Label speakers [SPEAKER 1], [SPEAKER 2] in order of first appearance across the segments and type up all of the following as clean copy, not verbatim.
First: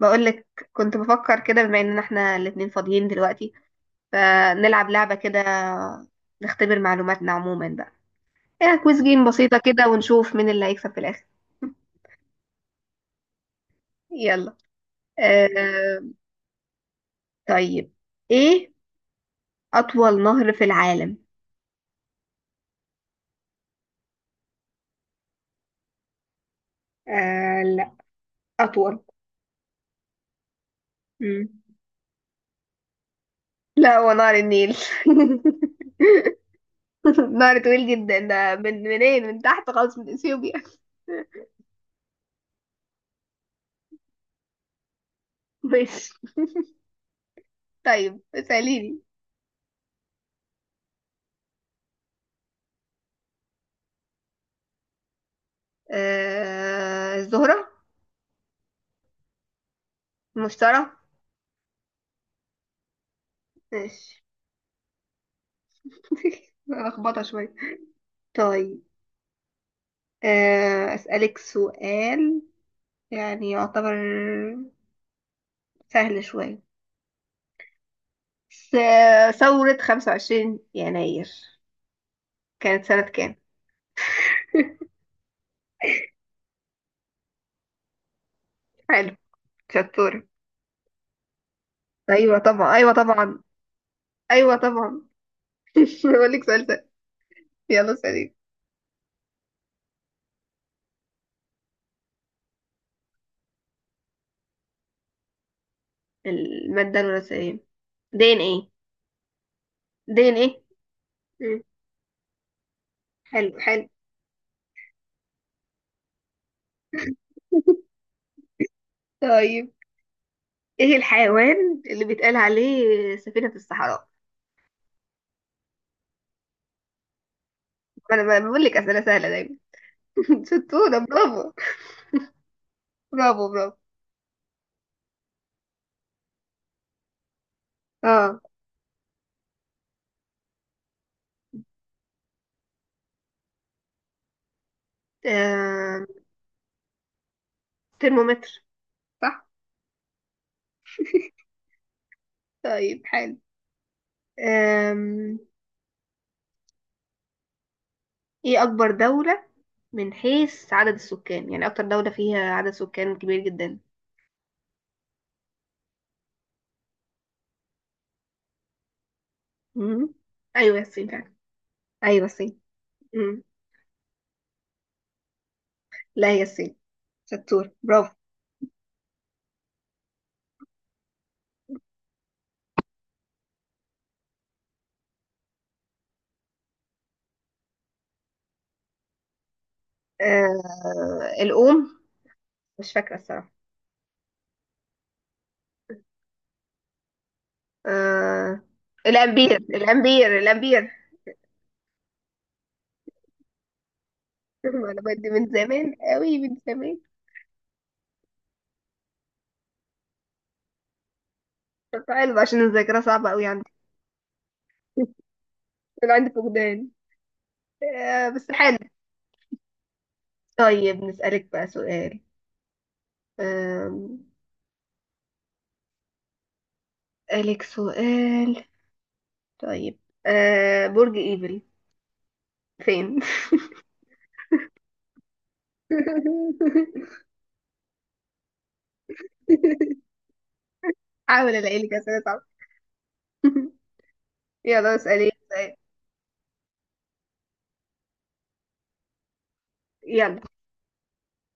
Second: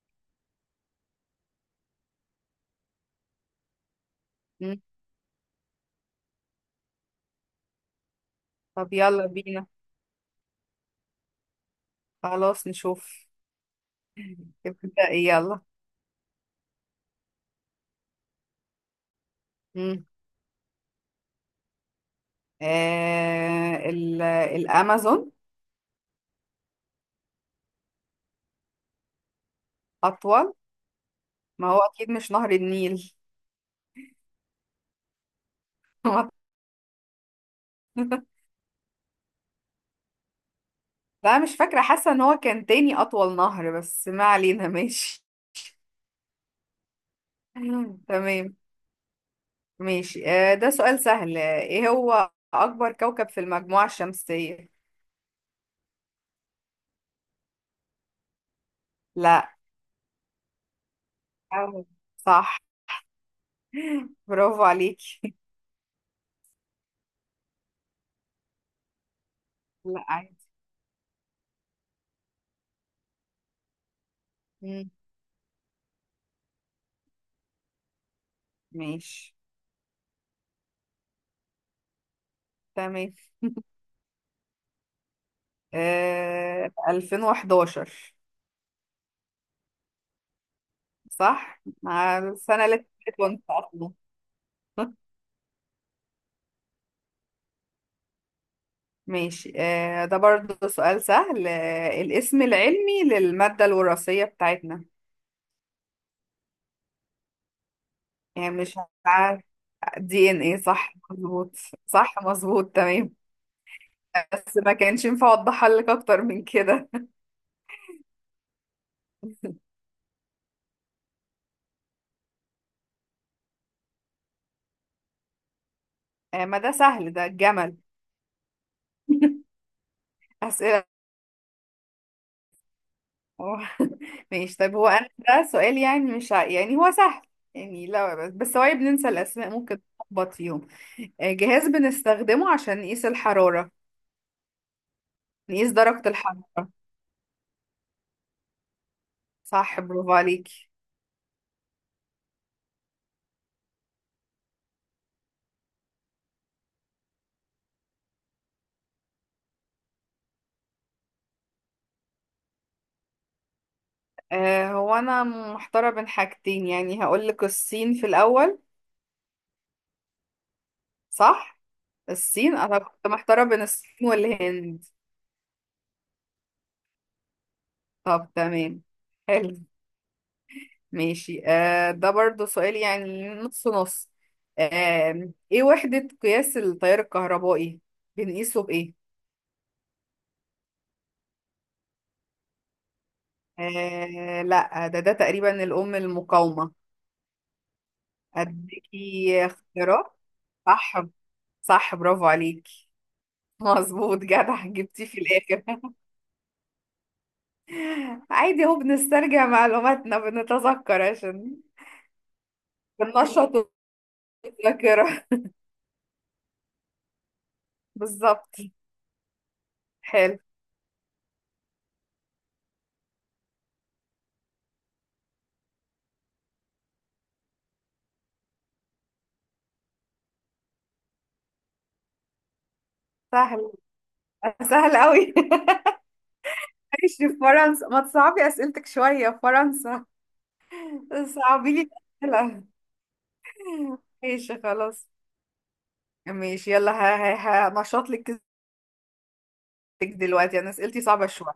[SPEAKER 1] بقولك، كنت بفكر كده بما اننا احنا الاتنين فاضيين دلوقتي،
[SPEAKER 2] مم.
[SPEAKER 1] فنلعب لعبة كده، نختبر معلوماتنا عموما بقى. ايه،
[SPEAKER 2] طب
[SPEAKER 1] كويز جيم
[SPEAKER 2] يلا
[SPEAKER 1] بسيطة
[SPEAKER 2] بينا.
[SPEAKER 1] كده ونشوف مين اللي هيكسب في الاخر.
[SPEAKER 2] خلاص نشوف.
[SPEAKER 1] يلا.
[SPEAKER 2] تبدأ ايه
[SPEAKER 1] آه
[SPEAKER 2] يلا؟
[SPEAKER 1] طيب ايه
[SPEAKER 2] مم.
[SPEAKER 1] اطول نهر في العالم؟
[SPEAKER 2] آه، الأمازون.
[SPEAKER 1] آه لا، أطول.
[SPEAKER 2] أطول.
[SPEAKER 1] مم.
[SPEAKER 2] ما هو أكيد مش نهر النيل.
[SPEAKER 1] لا، هو نهر النيل. نهر طويل جدا، ده من منين، من تحت خالص من اثيوبيا.
[SPEAKER 2] لا، مش فاكرة، حاسة ان هو كان تاني أطول نهر، بس ما علينا ماشي.
[SPEAKER 1] ماشي. طيب
[SPEAKER 2] تمام.
[SPEAKER 1] اسأليني.
[SPEAKER 2] ماشي. آه، ده سؤال سهل. ايه هو أكبر كوكب في المجموعة الشمسية؟
[SPEAKER 1] آه الزهرة.
[SPEAKER 2] لا.
[SPEAKER 1] مشترى.
[SPEAKER 2] أهو. صح.
[SPEAKER 1] ماشي.
[SPEAKER 2] برافو عليكي.
[SPEAKER 1] لخبطة شوية. طيب.
[SPEAKER 2] لا، عادي.
[SPEAKER 1] أسألك سؤال. يعني يعتبر
[SPEAKER 2] مم.
[SPEAKER 1] سهل شوية.
[SPEAKER 2] ماشي.
[SPEAKER 1] ثورة 25 يناير كانت سنة
[SPEAKER 2] تمام.
[SPEAKER 1] كام؟
[SPEAKER 2] آه، 2011.
[SPEAKER 1] حلو. شطورة.
[SPEAKER 2] صح؟ مع
[SPEAKER 1] أيوة
[SPEAKER 2] السنة
[SPEAKER 1] طبعا،
[SPEAKER 2] اللي
[SPEAKER 1] أيوة
[SPEAKER 2] اتولدت
[SPEAKER 1] طبعا،
[SPEAKER 2] وانت أصلا.
[SPEAKER 1] أيوة طبعا. بقول لك سؤال سهل. يلا سليم.
[SPEAKER 2] ماشي. آه، ده برضو سؤال سهل. الاسم العلمي للمادة الوراثية بتاعتنا؟
[SPEAKER 1] المادة الوراثية دي ان
[SPEAKER 2] يعني
[SPEAKER 1] ايه.
[SPEAKER 2] مش عارف.
[SPEAKER 1] دي
[SPEAKER 2] دي
[SPEAKER 1] ان
[SPEAKER 2] ان ايه،
[SPEAKER 1] ايه.
[SPEAKER 2] صح مظبوط.
[SPEAKER 1] مم.
[SPEAKER 2] صح مظبوط، تمام.
[SPEAKER 1] حلو، حلو.
[SPEAKER 2] بس ما كانش ينفع اوضحها لك اكتر من كده.
[SPEAKER 1] طيب، ايه الحيوان اللي بيتقال عليه سفينة الصحراء؟
[SPEAKER 2] آه، ما ده سهل، ده الجمل.
[SPEAKER 1] انا بقول لك اسئله سهله دايما.
[SPEAKER 2] أسئلة.
[SPEAKER 1] شطوره برافو. برافو
[SPEAKER 2] اه.
[SPEAKER 1] برافو.
[SPEAKER 2] ماشي. طيب، هو انا ده سؤال، يعني مش يعني هو سهل. يعني لا، بس
[SPEAKER 1] اه.
[SPEAKER 2] بس هو بننسى الاسماء، ممكن نخبط فيهم. جهاز بنستخدمه عشان نقيس الحرارة، نقيس
[SPEAKER 1] آم،
[SPEAKER 2] درجة الحرارة.
[SPEAKER 1] ترمومتر. صح.
[SPEAKER 2] صح، برافو عليكي.
[SPEAKER 1] طيب حلو. آم، ايه اكبر دوله من حيث عدد السكان؟ يعني اكتر دوله فيها عدد سكان كبير جدا.
[SPEAKER 2] هو انا محتارة بين حاجتين، يعني هقولك الصين في الاول.
[SPEAKER 1] مم. ايوه الصين فعلا.
[SPEAKER 2] صح.
[SPEAKER 1] ايوه
[SPEAKER 2] الصين،
[SPEAKER 1] الصين.
[SPEAKER 2] انا كنت
[SPEAKER 1] مم.
[SPEAKER 2] محتارة بين الصين والهند.
[SPEAKER 1] لا، هي الصين. شطور برافو.
[SPEAKER 2] طب تمام. حلو. ماشي. ده برضو سؤال يعني نص نص. ايه وحدة قياس التيار الكهربائي؟ بنقيسه بإيه؟
[SPEAKER 1] آه الأم، مش فاكرة الصراحة.
[SPEAKER 2] لا، ده تقريبا الأم المقاومة.
[SPEAKER 1] آه
[SPEAKER 2] أديكي
[SPEAKER 1] الأمبير،
[SPEAKER 2] اختيارات.
[SPEAKER 1] الأمبير، الأمبير.
[SPEAKER 2] صح. صح، برافو عليكي. مظبوط، جدع، جبتيه
[SPEAKER 1] المعلومات
[SPEAKER 2] في
[SPEAKER 1] دي من
[SPEAKER 2] الآخر.
[SPEAKER 1] زمان قوي، من زمان.
[SPEAKER 2] عادي، اهو بنسترجع معلوماتنا، بنتذكر عشان
[SPEAKER 1] طب حلو، عشان الذاكرة صعبة قوي عندي.
[SPEAKER 2] بننشط الذاكرة.
[SPEAKER 1] انا عندي فقدان. آه، بس
[SPEAKER 2] بالظبط.
[SPEAKER 1] حلو.
[SPEAKER 2] حلو.
[SPEAKER 1] طيب نسألك بقى سؤال. آم، أسألك سؤال. طيب. برج ايفل فين؟
[SPEAKER 2] سهل. سهل قوي. عايش في فرنسا، ما تصعبي أسئلتك شوية. فرنسا.
[SPEAKER 1] حاول
[SPEAKER 2] صعبي
[SPEAKER 1] الاقي
[SPEAKER 2] لي
[SPEAKER 1] لك أسئلة صعبة.
[SPEAKER 2] الأسئلة. ماشي
[SPEAKER 1] يلا
[SPEAKER 2] خلاص.
[SPEAKER 1] اسألي سؤال.
[SPEAKER 2] ماشي، يلا، هنشط لك كذبتك.
[SPEAKER 1] يلا
[SPEAKER 2] دلوقتي أنا أسئلتي صعبة شوية.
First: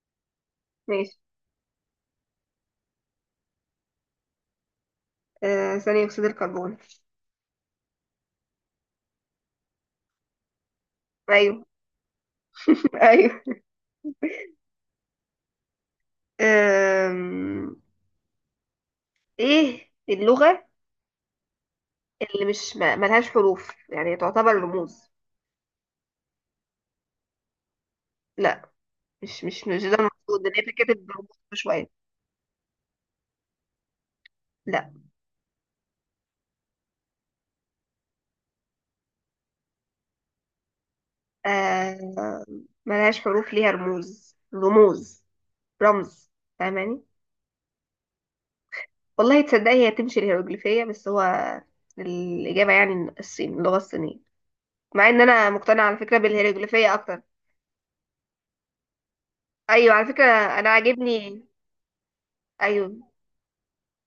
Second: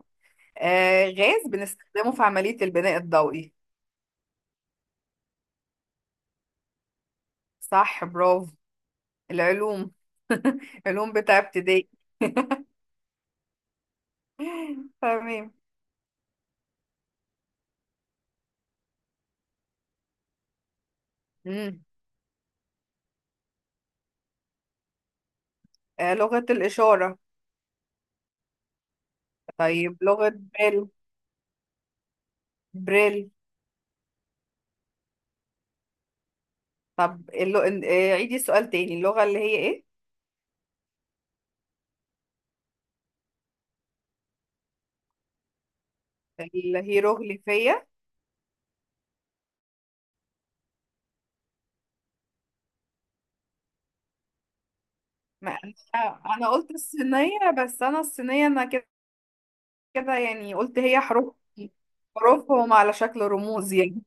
[SPEAKER 1] ماشي.
[SPEAKER 2] غاز بنستخدمه في عملية البناء الضوئي.
[SPEAKER 1] آه، ثاني أكسيد الكربون.
[SPEAKER 2] صح، برافو. العلوم، علوم بتاع
[SPEAKER 1] أيوه.
[SPEAKER 2] ابتدائي.
[SPEAKER 1] أيوه.
[SPEAKER 2] تمام.
[SPEAKER 1] آم، إيه اللغة
[SPEAKER 2] مم.
[SPEAKER 1] اللي مش ملهاش حروف يعني تعتبر رموز؟
[SPEAKER 2] لغة الإشارة.
[SPEAKER 1] لا، مش ده
[SPEAKER 2] طيب، لغة
[SPEAKER 1] المقصود، اللي هي
[SPEAKER 2] بريل.
[SPEAKER 1] فكرة الرموز. شوية.
[SPEAKER 2] بريل.
[SPEAKER 1] لا
[SPEAKER 2] طب اللو... آه عيدي السؤال تاني. اللغة اللي هي إيه؟
[SPEAKER 1] آه، ملهاش حروف، ليها رموز رموز رمز. فاهماني،
[SPEAKER 2] الهيروغليفية.
[SPEAKER 1] والله تصدقي هي تمشي الهيروغليفية، بس هو الإجابة يعني الصين، اللغة الصينية. مع إن أنا
[SPEAKER 2] ما
[SPEAKER 1] مقتنعة على فكرة
[SPEAKER 2] انا أنا قلت
[SPEAKER 1] بالهيروغليفية أكتر.
[SPEAKER 2] الصينية، بس انا الصينية انا كده،
[SPEAKER 1] أيوة على
[SPEAKER 2] كده
[SPEAKER 1] فكرة.
[SPEAKER 2] يعني
[SPEAKER 1] أنا
[SPEAKER 2] قلت هي حروف،
[SPEAKER 1] عاجبني.
[SPEAKER 2] حروفهم على
[SPEAKER 1] أيوة،
[SPEAKER 2] شكل رموز يعني.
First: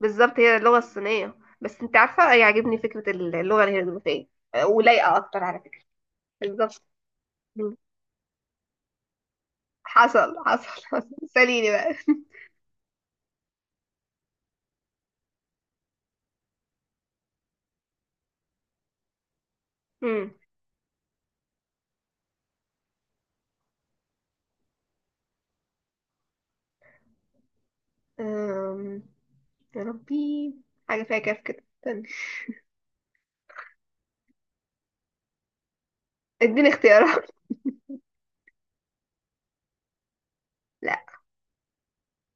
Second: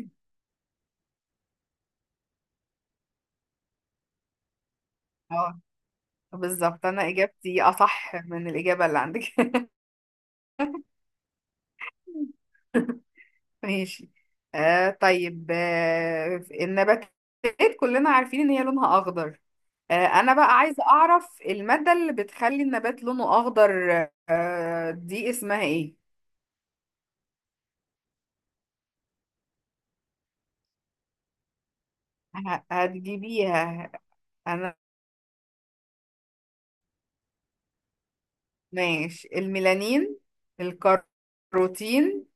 [SPEAKER 1] بالظبط هي اللغة الصينية، بس أنت عارفة أي عاجبني فكرة اللغة الهيروغليفية. ولايقة أكتر على
[SPEAKER 2] اه،
[SPEAKER 1] فكرة. بالظبط.
[SPEAKER 2] بالظبط، انا اجابتي
[SPEAKER 1] مم.
[SPEAKER 2] اصح من الاجابة اللي عندك.
[SPEAKER 1] حصل، حصل، حصل. سأليني بقى.
[SPEAKER 2] ماشي. طيب. النباتات، كلنا عارفين ان هي لونها اخضر.
[SPEAKER 1] مم.
[SPEAKER 2] انا بقى عايزة اعرف المادة اللي بتخلي النبات لونه اخضر. دي اسمها ايه؟
[SPEAKER 1] أم... يا ربي، حاجة فيها كاف كده، استنى.
[SPEAKER 2] هتجيبيها. انا،
[SPEAKER 1] اديني اختيارات.
[SPEAKER 2] ماشي، الميلانين،
[SPEAKER 1] لا،
[SPEAKER 2] الكاروتين،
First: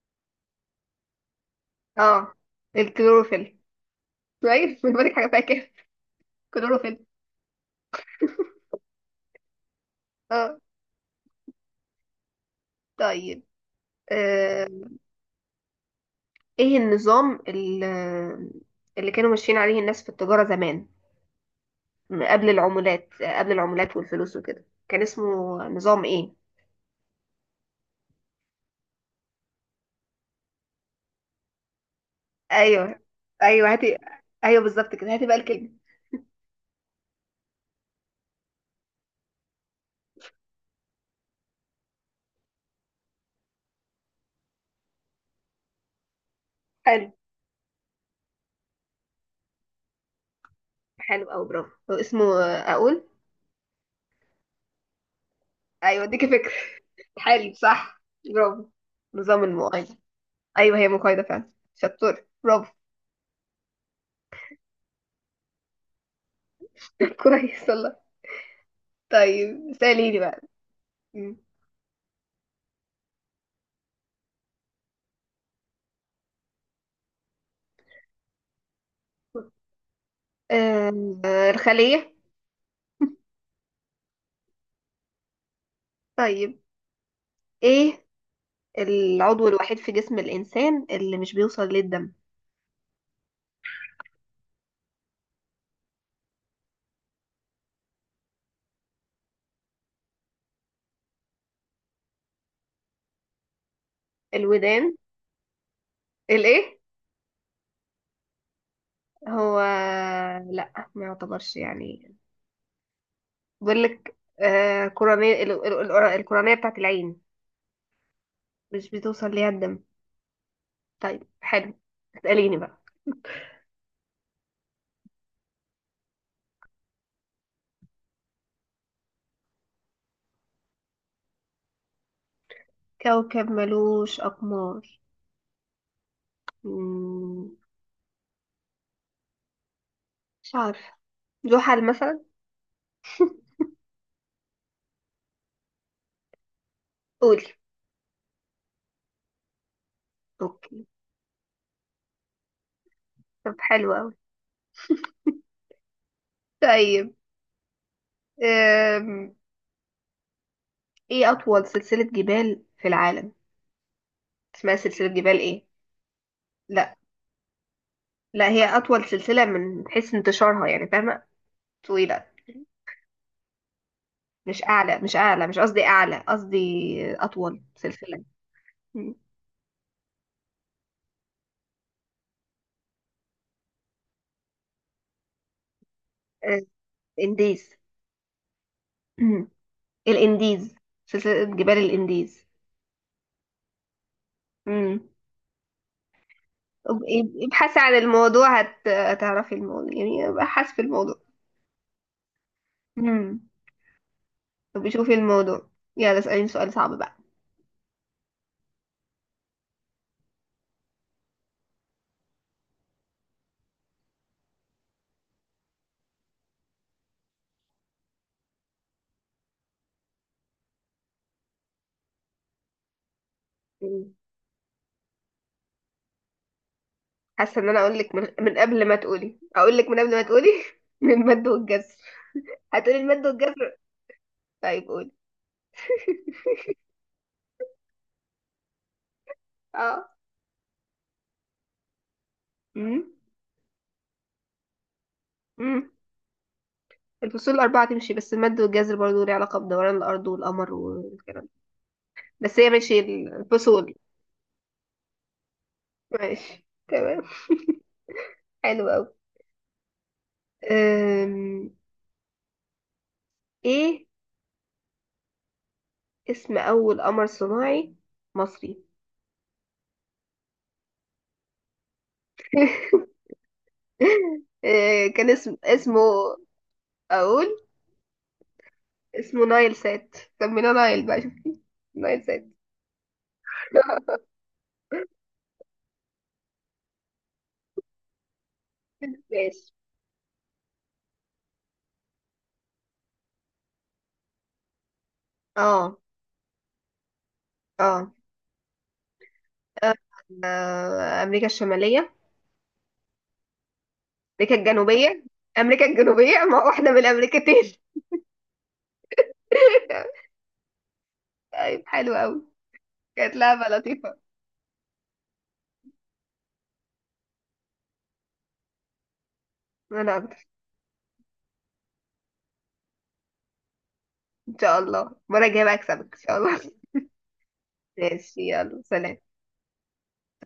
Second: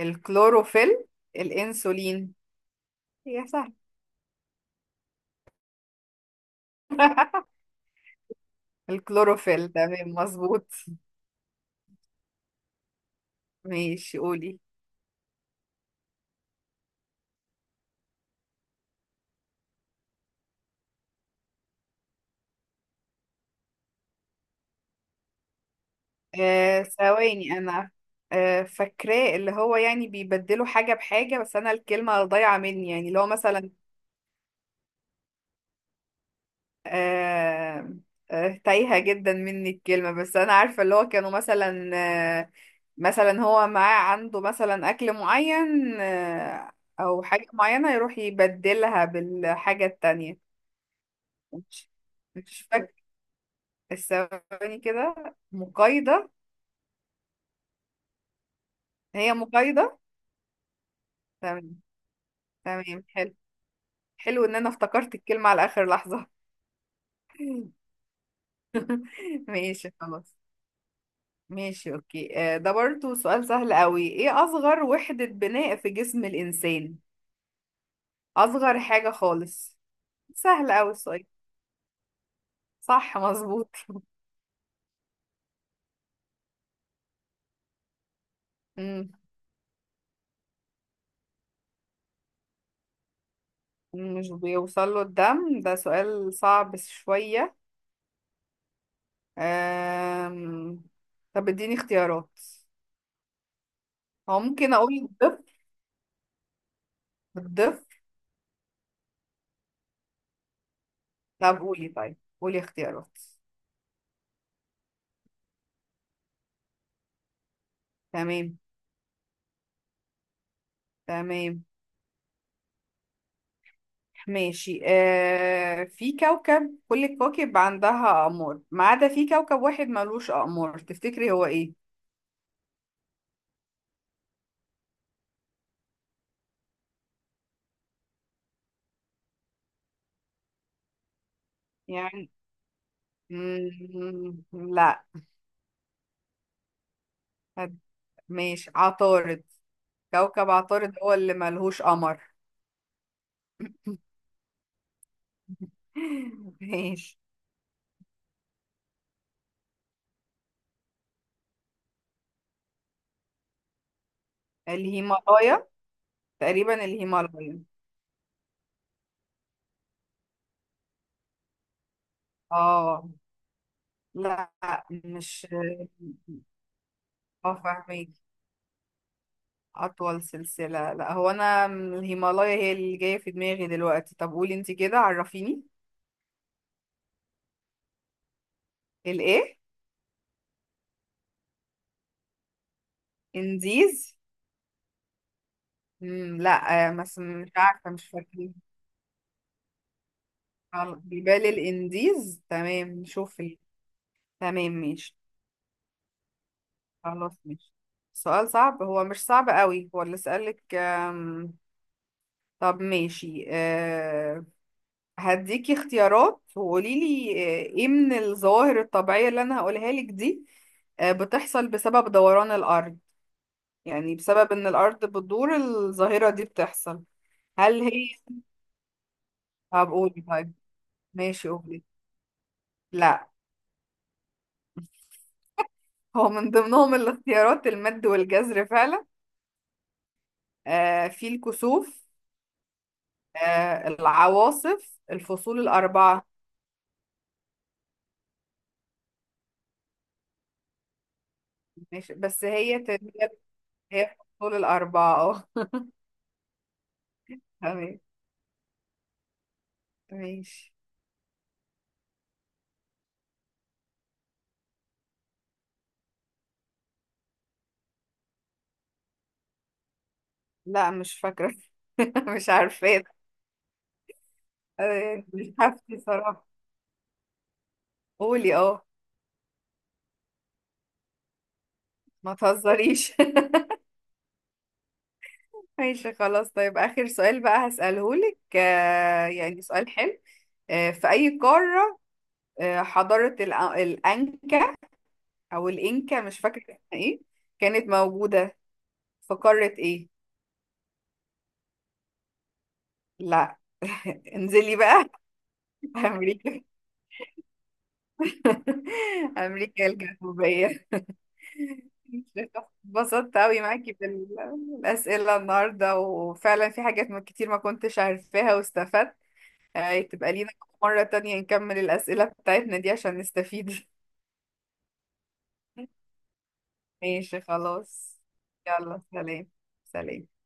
[SPEAKER 2] الكلوروفيل،
[SPEAKER 1] اه
[SPEAKER 2] الانسولين. يا
[SPEAKER 1] الكلوروفيل.
[SPEAKER 2] سهل.
[SPEAKER 1] كويس، من بالك؟ حاجة فيها كاف، كلوروفيل.
[SPEAKER 2] الكلوروفيل، تمام،
[SPEAKER 1] اه.
[SPEAKER 2] مظبوط.
[SPEAKER 1] طيب.
[SPEAKER 2] ماشي، قولي.
[SPEAKER 1] أم... ايه النظام اللي كانوا ماشيين عليه الناس في التجارة زمان؟ قبل العمولات والفلوس وكده، كان اسمه نظام ايه؟
[SPEAKER 2] ثواني، انا فاكراه، اللي هو يعني بيبدلوا حاجة بحاجة، بس انا الكلمة ضايعة مني،
[SPEAKER 1] ايوه،
[SPEAKER 2] يعني اللي هو مثلا
[SPEAKER 1] ايوه، هاتي. ايوه، بالظبط كده، هاتي بقى الكلمة.
[SPEAKER 2] آه، تايهة جدا مني الكلمة، بس أنا عارفة اللي هو كانوا مثلا، آه، مثلا هو معاه عنده مثلا أكل معين،
[SPEAKER 1] حلو،
[SPEAKER 2] أو حاجة معينة يروح يبدلها بالحاجة التانية.
[SPEAKER 1] حلو قوي، برافو.
[SPEAKER 2] مش
[SPEAKER 1] هو اسمه
[SPEAKER 2] مش فاكرة
[SPEAKER 1] اقول؟
[SPEAKER 2] الثواني كده.
[SPEAKER 1] ايوه، اديكي
[SPEAKER 2] مقايضة.
[SPEAKER 1] فكرة. حلو، صح، برافو.
[SPEAKER 2] هي
[SPEAKER 1] نظام المؤايدة.
[SPEAKER 2] مقايضة.
[SPEAKER 1] أيوه هي مقايضة فعلا،
[SPEAKER 2] تمام.
[SPEAKER 1] شطور برافو.
[SPEAKER 2] تمام، حلو. حلو إن أنا افتكرت الكلمة على آخر لحظة.
[SPEAKER 1] كويس والله. طيب
[SPEAKER 2] ماشي
[SPEAKER 1] سأليني
[SPEAKER 2] خلاص.
[SPEAKER 1] بقى. مم.
[SPEAKER 2] ماشي، اوكي. ده برضو سؤال سهل قوي. ايه اصغر وحدة بناء في جسم الانسان؟ اصغر حاجة خالص، سهل قوي السؤال.
[SPEAKER 1] آه، الخلية.
[SPEAKER 2] صح، مظبوط.
[SPEAKER 1] طيب، إيه
[SPEAKER 2] مم،
[SPEAKER 1] العضو الوحيد في جسم الإنسان اللي مش بيوصل للدم؟
[SPEAKER 2] مش بيوصل له الدم؟ ده سؤال صعب شوية. أم... طب اديني اختيارات، هو ممكن اقول
[SPEAKER 1] الودان.
[SPEAKER 2] الضفر.
[SPEAKER 1] الإيه؟
[SPEAKER 2] الضفر.
[SPEAKER 1] هو لأ، ما يعتبرش
[SPEAKER 2] طب قولي،
[SPEAKER 1] يعني.
[SPEAKER 2] طيب قولي اختيارات.
[SPEAKER 1] بقول لك كورانية الكورانية بتاعت العين،
[SPEAKER 2] تمام.
[SPEAKER 1] مش بتوصل ليها الدم. طيب
[SPEAKER 2] تمام.
[SPEAKER 1] حلو. اسأليني بقى.
[SPEAKER 2] ماشي. في كوكب، كل الكواكب عندها أقمار ما عدا في كوكب واحد ملوش أقمار، تفتكري هو إيه؟
[SPEAKER 1] كوكب ملوش أقمار؟ مم، مش عارفة. زحل مثلا؟
[SPEAKER 2] يعني لا.
[SPEAKER 1] قولي.
[SPEAKER 2] هد- ماشي، عطارد. كوكب
[SPEAKER 1] اوكي.
[SPEAKER 2] عطارد هو اللي ملهوش قمر.
[SPEAKER 1] طب حلو اوي. طيب.
[SPEAKER 2] ماشي،
[SPEAKER 1] أم... ايه اطول سلسلة جبال في العالم؟ اسمها سلسلة جبال ايه؟
[SPEAKER 2] الهيمالايا، تقريبا
[SPEAKER 1] لا،
[SPEAKER 2] الهيمالايا.
[SPEAKER 1] لا، هي اطول سلسلة من حيث انتشارها يعني، فاهمة؟ طويلة،
[SPEAKER 2] اه، لا،
[SPEAKER 1] مش اعلى،
[SPEAKER 2] مش
[SPEAKER 1] مش قصدي اعلى، قصدي
[SPEAKER 2] اه،
[SPEAKER 1] اطول
[SPEAKER 2] فاهمك.
[SPEAKER 1] سلسلة. مم.
[SPEAKER 2] أطول سلسلة، لا، هو أنا من الهيمالايا هي اللي جاية في دماغي دلوقتي. طب قولي انتي كده، عرفيني.
[SPEAKER 1] أه، انديز. مم.
[SPEAKER 2] الإيه؟
[SPEAKER 1] الانديز. سلسلة جبال الانديز.
[SPEAKER 2] إنديز.
[SPEAKER 1] مم.
[SPEAKER 2] مم، لا، بس
[SPEAKER 1] اب-
[SPEAKER 2] مش
[SPEAKER 1] ابحثي
[SPEAKER 2] عارفة،
[SPEAKER 1] عن
[SPEAKER 2] مش فاكرة.
[SPEAKER 1] الموضوع، هتعرفي الموضوع، يعني ابحث في
[SPEAKER 2] خلاص،
[SPEAKER 1] الموضوع.
[SPEAKER 2] جبال الإنديز، تمام، نشوف
[SPEAKER 1] امم
[SPEAKER 2] ال... تمام
[SPEAKER 1] طب شوفي
[SPEAKER 2] ماشي.
[SPEAKER 1] الموضوع. يلا اسأليني سؤال صعب بقى.
[SPEAKER 2] خلاص ماشي. سؤال صعب، هو مش صعب قوي، هو اللي سألك. طب ماشي. هديكي اختيارات وقوليلي، ايه من الظواهر الطبيعية اللي أنا هقولها لك دي، بتحصل بسبب دوران الأرض،
[SPEAKER 1] مم.
[SPEAKER 2] يعني بسبب ان الارض بتدور الظاهرة دي بتحصل.
[SPEAKER 1] حاسة ان انا
[SPEAKER 2] هل
[SPEAKER 1] اقول
[SPEAKER 2] هي،
[SPEAKER 1] لك من قبل ما تقولي، اقول لك
[SPEAKER 2] طب
[SPEAKER 1] من قبل
[SPEAKER 2] قولي
[SPEAKER 1] ما تقولي.
[SPEAKER 2] طيب.
[SPEAKER 1] من المد
[SPEAKER 2] ماشي، قولي.
[SPEAKER 1] والجزر. هتقولي المد
[SPEAKER 2] لا،
[SPEAKER 1] والجزر؟ طيب قولي.
[SPEAKER 2] هو من ضمنهم الاختيارات المد والجزر فعلا،
[SPEAKER 1] اه.
[SPEAKER 2] في الكسوف،
[SPEAKER 1] امم.
[SPEAKER 2] العواصف، الفصول
[SPEAKER 1] امم.
[SPEAKER 2] الأربعة.
[SPEAKER 1] الفصول الأربعة تمشي، بس المد والجزر برضه ليه علاقة بدوران الأرض والقمر والكلام ده.
[SPEAKER 2] ماشي، بس
[SPEAKER 1] بس هي
[SPEAKER 2] هي
[SPEAKER 1] ماشي
[SPEAKER 2] هي،
[SPEAKER 1] الفصول.
[SPEAKER 2] هي الفصول الأربعة. اه.
[SPEAKER 1] ماشي تمام.
[SPEAKER 2] تمام،
[SPEAKER 1] حلو أوي.
[SPEAKER 2] ماشي.
[SPEAKER 1] أم... ايه اسم أول قمر صناعي مصري؟
[SPEAKER 2] لا، مش فاكرة. مش عارفة.
[SPEAKER 1] أه، كان
[SPEAKER 2] مش
[SPEAKER 1] اسم
[SPEAKER 2] حافتي
[SPEAKER 1] اسمه
[SPEAKER 2] صراحة.
[SPEAKER 1] أقول.
[SPEAKER 2] قولي، اه.
[SPEAKER 1] اسمه نايل سات. سميناه نايل بقى، شوف، نايل
[SPEAKER 2] ما
[SPEAKER 1] سات.
[SPEAKER 2] تهزريش. ماشي خلاص. طيب آخر سؤال بقى هسأله لك، يعني
[SPEAKER 1] ماشي.
[SPEAKER 2] سؤال حلو. في أي قارة حضارة الأنكا، أو
[SPEAKER 1] اه،
[SPEAKER 2] الإنكا، مش فاكرة اسمها إيه، كانت
[SPEAKER 1] اه.
[SPEAKER 2] موجودة في قارة إيه؟
[SPEAKER 1] آه، امريكا الشماليه.
[SPEAKER 2] لا.
[SPEAKER 1] امريكا
[SPEAKER 2] انزلي بقى.
[SPEAKER 1] الجنوبيه. امريكا الجنوبيه،
[SPEAKER 2] أمريكا،
[SPEAKER 1] ما هو احنا من الامريكتين.
[SPEAKER 2] أمريكا الجنوبية.
[SPEAKER 1] طيب حلو قوي. كانت
[SPEAKER 2] اتبسطت أوي
[SPEAKER 1] لعبه
[SPEAKER 2] معاكي
[SPEAKER 1] لطيفه.
[SPEAKER 2] بالأسئلة النهاردة، وفعلا في حاجات كتير ما كنتش عارفاها واستفدت.
[SPEAKER 1] انا
[SPEAKER 2] تبقى
[SPEAKER 1] اكتر.
[SPEAKER 2] لينا مرة تانية نكمل الأسئلة بتاعتنا دي عشان نستفيد.
[SPEAKER 1] ان شاء الله المره الجايه بقى اكسبك ان شاء الله.
[SPEAKER 2] ماشي خلاص.
[SPEAKER 1] ماشي يلا
[SPEAKER 2] يلا
[SPEAKER 1] سلام.
[SPEAKER 2] سلام. سلام.